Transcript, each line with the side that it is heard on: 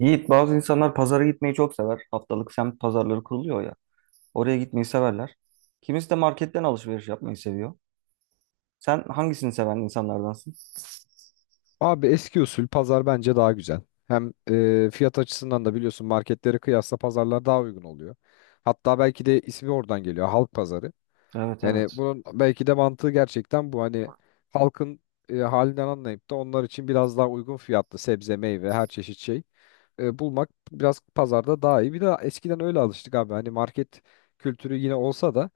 right: Yiğit, bazı insanlar pazara gitmeyi çok sever. Haftalık semt pazarları kuruluyor ya. Oraya gitmeyi severler. Kimisi de marketten alışveriş yapmayı seviyor. Sen hangisini seven insanlardansın?
left: Abi eski usul pazar bence daha güzel. Hem fiyat açısından da biliyorsun marketlere kıyasla pazarlar daha uygun oluyor. Hatta belki de ismi oradan geliyor halk pazarı.
right: Evet
left: Yani
right: evet.
left: bunun belki de mantığı gerçekten bu, hani halkın halinden anlayıp da onlar için biraz daha uygun fiyatlı sebze, meyve, her çeşit şey bulmak biraz pazarda daha iyi. Bir de eskiden öyle alıştık abi, hani market kültürü yine olsa da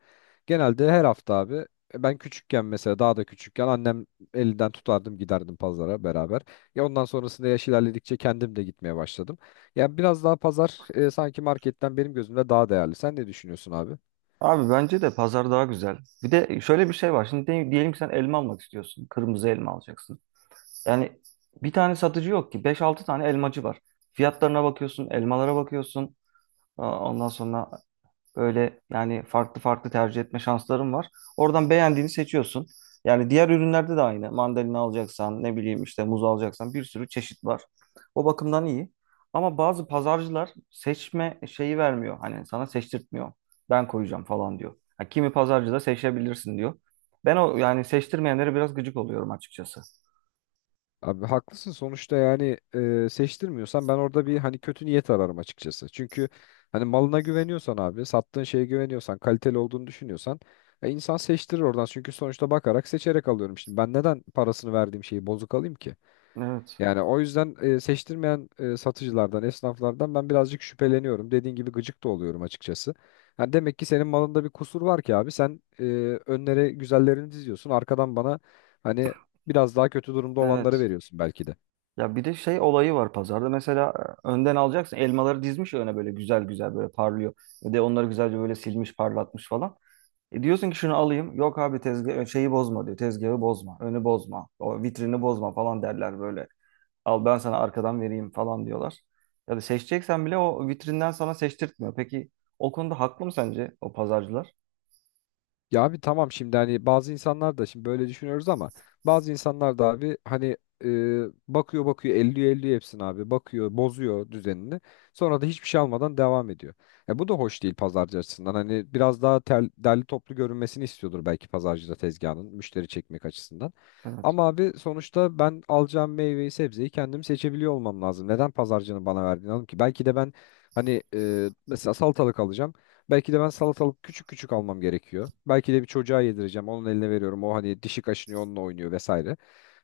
left: genelde her hafta abi, ben küçükken mesela, daha da küçükken annem elinden tutardım, giderdim pazara beraber. Ya ondan sonrasında yaş ilerledikçe kendim de gitmeye başladım. Yani biraz daha pazar, sanki marketten benim gözümde daha değerli. Sen ne düşünüyorsun abi?
right: Abi bence de pazar daha güzel. Bir de şöyle bir şey var. Şimdi diyelim ki sen elma almak istiyorsun. Kırmızı elma alacaksın. Yani bir tane satıcı yok ki. Beş altı tane elmacı var. Fiyatlarına bakıyorsun, elmalara bakıyorsun. Aa, Ondan sonra Böyle yani farklı farklı tercih etme şansların var. Oradan beğendiğini seçiyorsun. Yani diğer ürünlerde de aynı. Mandalina alacaksan, ne bileyim işte muz alacaksan bir sürü çeşit var. O bakımdan iyi. Ama bazı pazarcılar seçme şeyi vermiyor. Hani sana seçtirtmiyor. Ben koyacağım falan diyor. Ha, kimi pazarcı da seçebilirsin diyor. Ben o yani seçtirmeyenlere biraz gıcık oluyorum açıkçası.
left: Abi haklısın, sonuçta yani seçtirmiyorsan ben orada bir, hani kötü niyet ararım açıkçası. Çünkü hani malına güveniyorsan abi, sattığın şeye güveniyorsan, kaliteli olduğunu düşünüyorsan insan seçtirir oradan. Çünkü sonuçta bakarak seçerek alıyorum. Şimdi ben neden parasını verdiğim şeyi bozuk alayım ki?
right: Evet.
left: Yani o yüzden seçtirmeyen satıcılardan, esnaflardan ben birazcık şüpheleniyorum. Dediğin gibi gıcık da oluyorum açıkçası. Yani demek ki senin malında bir kusur var ki abi. Sen önlere güzellerini diziyorsun. Arkadan bana hani biraz daha kötü durumda olanları
right: Evet.
left: veriyorsun belki de.
right: Ya bir de şey olayı var pazarda. Mesela önden alacaksın. Elmaları dizmiş öne böyle güzel güzel böyle parlıyor. Ve de onları güzelce böyle silmiş, parlatmış falan. E diyorsun ki şunu alayım. Yok abi tezgah şeyi bozma diyor. Tezgahı bozma, önü bozma, o vitrini bozma falan derler böyle. Al ben sana arkadan vereyim falan diyorlar. Ya da seçeceksen bile o vitrinden sana seçtirtmiyor. Peki o konuda haklı mı sence o pazarcılar?
left: Ya abi tamam, şimdi hani bazı insanlar da şimdi böyle düşünüyoruz ama bazı insanlar da abi, hani e, bakıyor bakıyor, elliyor elliyor hepsini abi, bakıyor bozuyor düzenini, sonra da hiçbir şey almadan devam ediyor. Ya bu da hoş değil pazarcı açısından, hani biraz daha derli toplu görünmesini istiyordur belki pazarcı da tezgahının, müşteri çekmek açısından.
right: Evet.
left: Ama abi sonuçta ben alacağım meyveyi sebzeyi kendim seçebiliyor olmam lazım. Neden pazarcının bana verdiğini alayım ki? Belki de ben, hani mesela salatalık alacağım. Belki de ben salatalık küçük küçük almam gerekiyor. Belki de bir çocuğa yedireceğim. Onun eline veriyorum. O hani dişi kaşınıyor, onunla oynuyor vesaire.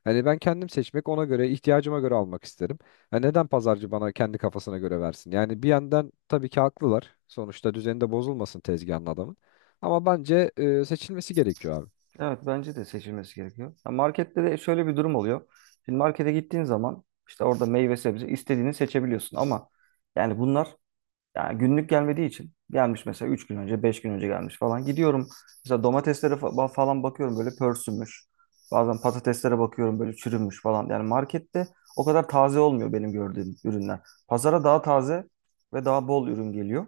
left: Hani ben kendim seçmek, ona göre ihtiyacıma göre almak isterim. Ha, neden pazarcı bana kendi kafasına göre versin? Yani bir yandan tabii ki haklılar. Sonuçta düzeni de bozulmasın tezgahın adamın. Ama bence seçilmesi gerekiyor abi.
right: Evet bence de seçilmesi gerekiyor. Ya markette de şöyle bir durum oluyor. Şimdi markete gittiğin zaman işte orada meyve sebze istediğini seçebiliyorsun ama yani bunlar yani günlük gelmediği için gelmiş mesela 3 gün önce 5 gün önce gelmiş falan. Gidiyorum mesela domateslere falan bakıyorum böyle pörsümüş. Bazen patateslere bakıyorum böyle çürümüş falan. Yani markette o kadar taze olmuyor benim gördüğüm ürünler. Pazara daha taze ve daha bol ürün geliyor.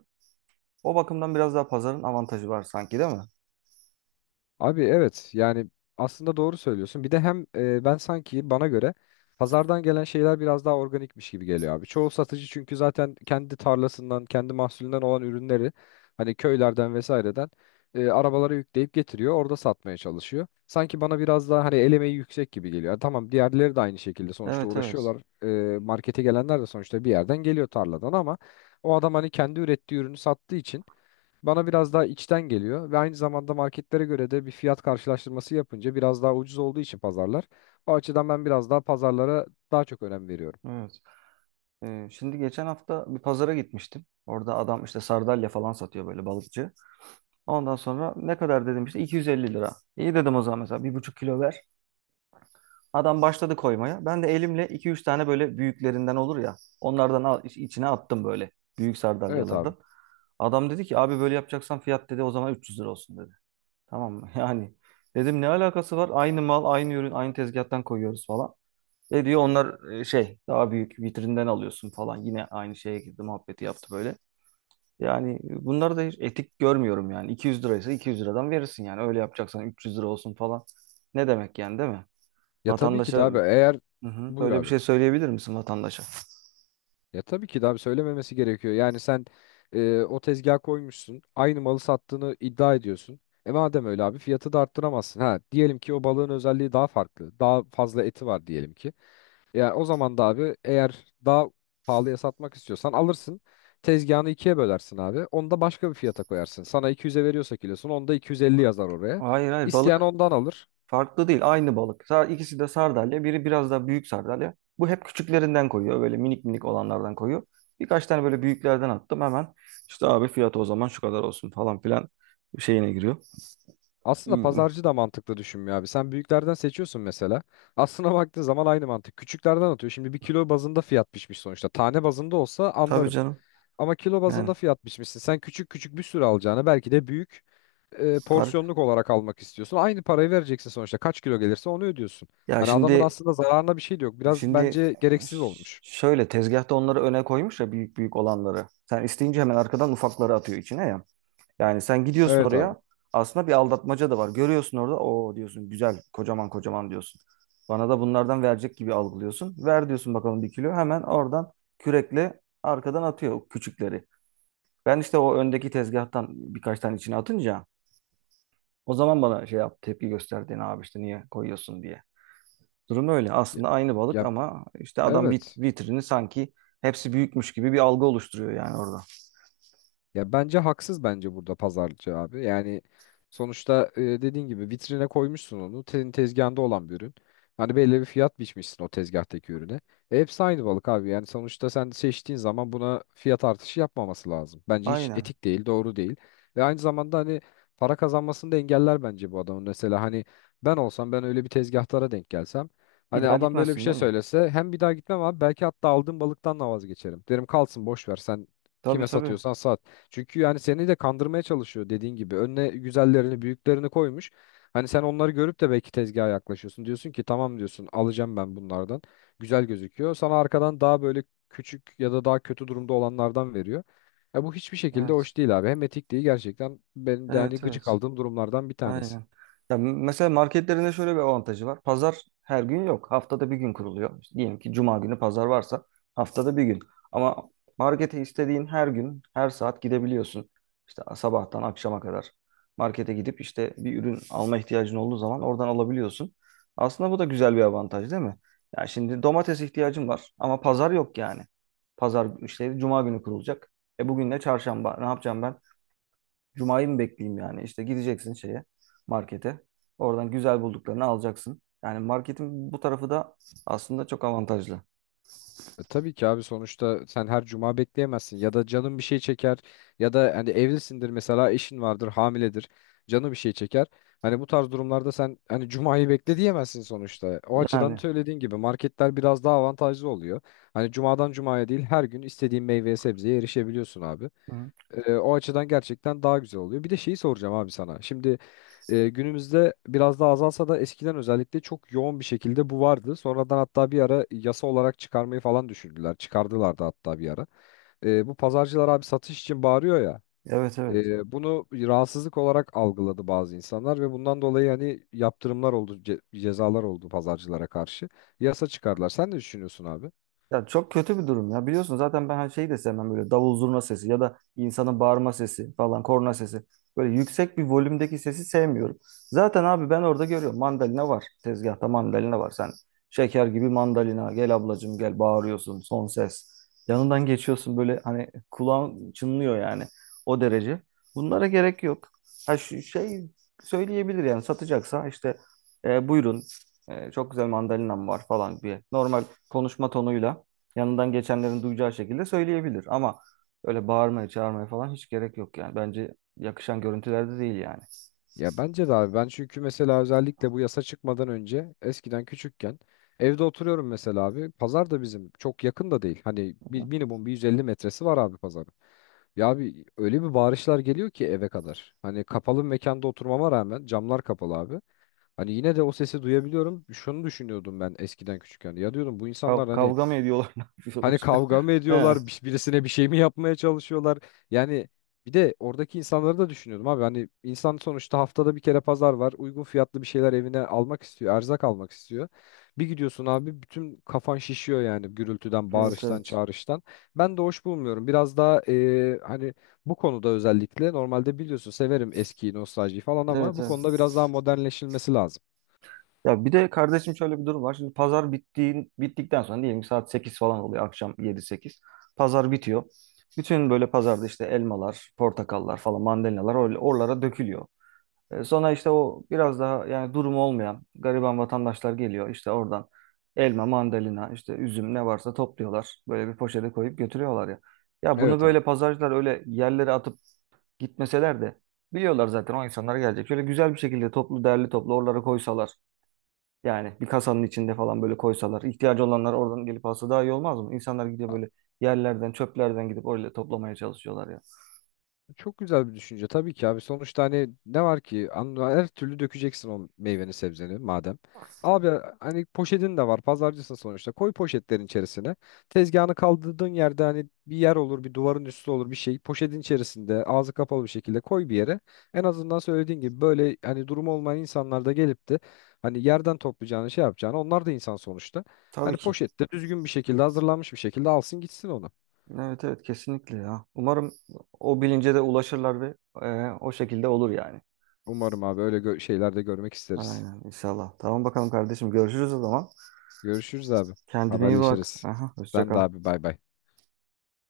right: O bakımdan biraz daha pazarın avantajı var sanki, değil mi?
left: Abi evet, yani aslında doğru söylüyorsun. Bir de hem ben sanki bana göre pazardan gelen şeyler biraz daha organikmiş gibi geliyor abi. Çoğu satıcı çünkü zaten kendi tarlasından, kendi mahsulünden olan ürünleri, hani köylerden vesaireden arabalara yükleyip getiriyor. Orada satmaya çalışıyor. Sanki bana biraz daha hani el emeği yüksek gibi geliyor. Yani tamam, diğerleri de aynı şekilde sonuçta
right: Evet evet.
left: uğraşıyorlar. E, markete gelenler de sonuçta bir yerden geliyor, tarladan, ama o adam hani kendi ürettiği ürünü sattığı için bana biraz daha içten geliyor ve aynı zamanda marketlere göre de bir fiyat karşılaştırması yapınca biraz daha ucuz olduğu için pazarlar. O açıdan ben biraz daha pazarlara daha çok önem veriyorum.
right: Evet. Şimdi geçen hafta bir pazara gitmiştim. Orada adam işte sardalya falan satıyor böyle balıkçı. Ondan sonra ne kadar dedim, işte 250 lira. İyi dedim, o zaman mesela bir buçuk kilo ver. Adam başladı koymaya. Ben de elimle iki üç tane böyle büyüklerinden olur ya. Onlardan al, içine attım böyle. Büyük
left: Evet abi.
right: sardalyalardan. Adam dedi ki abi böyle yapacaksan fiyat, dedi, o zaman 300 lira olsun dedi. Tamam mı? Yani dedim ne alakası var? Aynı mal, aynı ürün, aynı tezgahtan koyuyoruz falan. Ne diyor onlar, şey daha büyük vitrinden alıyorsun falan. Yine aynı şeye girdi, muhabbeti yaptı böyle. Yani bunları da hiç etik görmüyorum yani. 200 liraysa 200 liradan verirsin yani. Öyle yapacaksan 300 lira olsun falan. Ne demek yani, değil mi?
left: Ya tabii ki
right: Vatandaşa.
left: de abi, eğer
right: Hı hı.
left: buyur
right: Böyle bir
left: abi.
right: şey söyleyebilir misin vatandaşa?
left: Ya tabii ki de abi söylememesi gerekiyor. Yani sen o tezgaha koymuşsun. Aynı malı sattığını iddia ediyorsun. E madem öyle abi, fiyatı da arttıramazsın. Ha, diyelim ki o balığın özelliği daha farklı. Daha fazla eti var diyelim ki. Ya o zaman da abi, eğer daha pahalıya satmak istiyorsan alırsın. Tezgahını ikiye bölersin abi. Onu da başka bir fiyata koyarsın. Sana 200'e veriyorsa kilosunu, onda 250 yazar oraya.
right: Hayır hayır,
left: İsteyen
right: balık
left: ondan alır.
right: farklı değil, aynı balık. İkisi de sardalya, biri biraz daha büyük sardalya. Bu hep küçüklerinden koyuyor böyle, minik minik olanlardan koyuyor. Birkaç tane böyle büyüklerden attım hemen. İşte abi fiyatı o zaman şu kadar olsun falan filan şeyine giriyor.
left: Aslında
right: Hmm.
left: pazarcı da mantıklı düşünmüyor abi. Sen büyüklerden seçiyorsun mesela. Aslına baktığın zaman aynı mantık. Küçüklerden atıyor. Şimdi bir kilo bazında fiyat biçmiş sonuçta. Tane bazında olsa
right: Tabii
left: anlarım.
right: canım.
left: Ama kilo
right: Yani
left: bazında fiyat biçmişsin. Sen küçük küçük bir sürü alacağını, belki de büyük
right: Tarık.
left: porsiyonluk olarak almak istiyorsun. Aynı parayı vereceksin sonuçta. Kaç kilo gelirse onu ödüyorsun.
right: Ya
left: Hani adamın aslında zararına bir şey de yok. Biraz
right: şimdi
left: bence gereksiz olmuş.
right: şöyle tezgahta onları öne koymuş ya, büyük büyük olanları. Sen isteyince hemen arkadan ufakları atıyor içine ya. Yani sen gidiyorsun
left: Evet
right: oraya.
left: abi.
right: Aslında bir aldatmaca da var. Görüyorsun orada. O diyorsun güzel, kocaman kocaman diyorsun. Bana da bunlardan verecek gibi algılıyorsun. Ver diyorsun bakalım bir kilo. Hemen oradan kürekle arkadan atıyor o küçükleri. Ben işte o öndeki tezgahtan birkaç tane içine atınca o zaman bana şey yap tepki gösterdin abi işte niye koyuyorsun diye. Durum öyle.
left: Ya,
right: Aslında aynı balık
left: ya,
right: ama işte adam
left: evet.
right: vitrini sanki hepsi büyükmüş gibi bir algı oluşturuyor yani orada.
left: Ya bence haksız, bence burada pazarcı abi. Yani sonuçta dediğin gibi vitrine koymuşsun onu. Senin tezgahında olan bir ürün. Hani belli bir fiyat biçmişsin o tezgahtaki ürüne. E, hepsi aynı balık abi. Yani sonuçta sen seçtiğin zaman buna fiyat artışı yapmaması lazım. Bence hiç
right: Aynen.
left: etik değil, doğru değil. Ve aynı zamanda hani para kazanmasını da engeller bence bu adamın. Mesela hani ben olsam, ben öyle bir tezgahtara denk gelsem,
right: Bir
left: hani
right: daha
left: adam böyle bir
right: gitmezsin
left: şey
right: değil mi?
left: söylese, hem bir daha gitmem abi belki, hatta aldığım balıktan da vazgeçerim. Derim kalsın, boş ver, sen
right: Tabii
left: kime
right: tabii.
left: satıyorsan sat. Çünkü yani seni de kandırmaya çalışıyor dediğin gibi. Önüne güzellerini, büyüklerini koymuş. Hani sen onları görüp de belki tezgaha yaklaşıyorsun. Diyorsun ki tamam, diyorsun alacağım ben bunlardan. Güzel gözüküyor. Sana arkadan daha böyle küçük ya da daha kötü durumda olanlardan veriyor. Ya bu hiçbir şekilde
right: Evet.
left: hoş değil abi. Hem etik değil, gerçekten benim de hani
right: Evet
left: gıcık
right: evet.
left: aldığım durumlardan bir tanesi.
right: Aynen. Ya mesela marketlerinde şöyle bir avantajı var. Pazar her gün yok. Haftada bir gün kuruluyor. İşte diyelim ki cuma günü pazar varsa, haftada bir gün. Ama markete istediğin her gün, her saat gidebiliyorsun. İşte sabahtan akşama kadar markete gidip işte bir ürün alma ihtiyacın olduğu zaman oradan alabiliyorsun. Aslında bu da güzel bir avantaj, değil mi? Ya şimdi domates ihtiyacım var ama pazar yok yani. Pazar işte cuma günü kurulacak. E bugün de çarşamba. Ne yapacağım ben? Cuma'yı mı bekleyeyim yani? İşte gideceksin şeye, markete. Oradan güzel bulduklarını alacaksın. Yani marketin bu tarafı da aslında çok avantajlı.
left: E, tabii ki abi sonuçta sen her cuma bekleyemezsin, ya da canın bir şey çeker, ya da hani evlisindir mesela, eşin vardır, hamiledir, canı bir şey çeker. Hani bu tarz durumlarda sen hani cumayı bekle diyemezsin sonuçta. O açıdan
right: Yani.
left: söylediğin gibi marketler biraz daha avantajlı oluyor. Hani cumadan cumaya değil, her gün istediğin meyveye sebzeye erişebiliyorsun abi.
right: Hı.
left: E, o açıdan gerçekten daha güzel oluyor. Bir de şeyi soracağım abi sana. Şimdi günümüzde biraz daha azalsa da eskiden özellikle çok yoğun bir şekilde bu vardı. Sonradan hatta bir ara yasa olarak çıkarmayı falan düşündüler. Çıkardılar da hatta bir ara. E, bu pazarcılar abi satış için bağırıyor ya,
right: Evet evet.
left: bunu rahatsızlık olarak algıladı bazı insanlar ve bundan dolayı hani yaptırımlar oldu, cezalar oldu pazarcılara karşı. Yasa çıkardılar. Sen ne düşünüyorsun abi?
right: Ya çok kötü bir durum ya. Biliyorsun zaten ben her şeyi de sevmem, böyle davul zurna sesi ya da insanın bağırma sesi falan, korna sesi. Böyle yüksek bir volümdeki sesi sevmiyorum. Zaten abi ben orada görüyorum, mandalina var. Tezgahta mandalina var. Sen şeker gibi mandalina gel ablacım gel bağırıyorsun son ses. Yanından geçiyorsun böyle hani kulağın çınlıyor yani, o derece. Bunlara gerek yok. Ha şu şey söyleyebilir yani, satacaksa işte buyurun çok güzel mandalinam var falan diye. Normal konuşma tonuyla yanından geçenlerin duyacağı şekilde söyleyebilir. Ama öyle bağırmaya, çağırmaya falan hiç gerek yok yani. Bence yakışan görüntülerde değil yani.
left: Ya bence de abi, ben çünkü mesela özellikle bu yasa çıkmadan önce eskiden küçükken evde oturuyorum mesela abi, pazar da bizim çok yakın da değil, hani bir, minimum bir 150 metresi var abi pazarın. Ya abi öyle bir bağırışlar geliyor ki eve kadar, hani kapalı mekanda oturmama rağmen, camlar kapalı abi, hani yine de o sesi duyabiliyorum, şunu düşünüyordum ben eskiden küçükken, ya diyordum bu insanlar hani,
right: Kavga mı ediyorlar, ne
left: hani
right: yapıyorlar?
left: kavga mı
right: He.
left: ediyorlar? Birisine bir şey mi yapmaya çalışıyorlar? Yani bir de oradaki insanları da düşünüyordum abi. Hani insan sonuçta haftada bir kere pazar var. Uygun fiyatlı bir şeyler evine almak istiyor. Erzak almak istiyor. Bir gidiyorsun abi bütün kafan şişiyor yani, gürültüden,
right: Evet,
left: bağırıştan,
right: evet.
left: çağrıştan. Ben de hoş bulmuyorum. Biraz daha hani bu konuda özellikle, normalde biliyorsun severim eskiyi, nostaljiyi falan, ama
right: Evet,
left: bu konuda
right: evet.
left: biraz daha modernleşilmesi lazım.
right: Ya bir de kardeşim şöyle bir durum var. Şimdi pazar bittiğin, bittikten sonra diyelim ki saat sekiz falan oluyor, akşam yedi sekiz. Pazar bitiyor. Bütün böyle pazarda işte elmalar, portakallar falan, mandalinalar öyle oralara dökülüyor. Sonra işte o biraz daha yani durumu olmayan gariban vatandaşlar geliyor. İşte oradan elma, mandalina, işte üzüm ne varsa topluyorlar. Böyle bir poşete koyup götürüyorlar ya. Ya bunu
left: Evet abi.
right: böyle pazarcılar öyle yerlere atıp gitmeseler de biliyorlar zaten o insanlar gelecek. Şöyle güzel bir şekilde toplu derli toplu oralara koysalar. Yani bir kasanın içinde falan böyle koysalar, ihtiyacı olanlar oradan gelip alsa daha iyi olmaz mı? İnsanlar gidiyor böyle yerlerden, çöplerden gidip öyle toplamaya çalışıyorlar ya.
left: Çok güzel bir düşünce tabii ki abi. Sonuçta hani ne var ki, her türlü dökeceksin o meyveni sebzeni madem. Abi hani poşetin de var, pazarcısın sonuçta, koy poşetlerin içerisine. Tezgahını kaldırdığın yerde hani bir yer olur, bir duvarın üstü olur, bir şey, poşetin içerisinde ağzı kapalı bir şekilde koy bir yere. En azından söylediğin gibi böyle hani durum olmayan insanlar da gelip de hani yerden toplayacağını şey yapacağını onlar da insan sonuçta.
right: Tabii
left: Hani
right: ki.
left: poşette düzgün bir şekilde hazırlanmış bir şekilde alsın gitsin onu.
right: Evet evet kesinlikle ya. Umarım o bilince de ulaşırlar ve o şekilde olur yani.
left: Umarım abi öyle şeyler de görmek isteriz.
right: Aynen inşallah. Tamam bakalım kardeşim, görüşürüz o zaman.
left: Görüşürüz abi.
right: Kendine iyi bak.
left: Haberleşiriz.
right: Aha, hoşça
left: Sen de
right: kal.
left: abi, bay bay.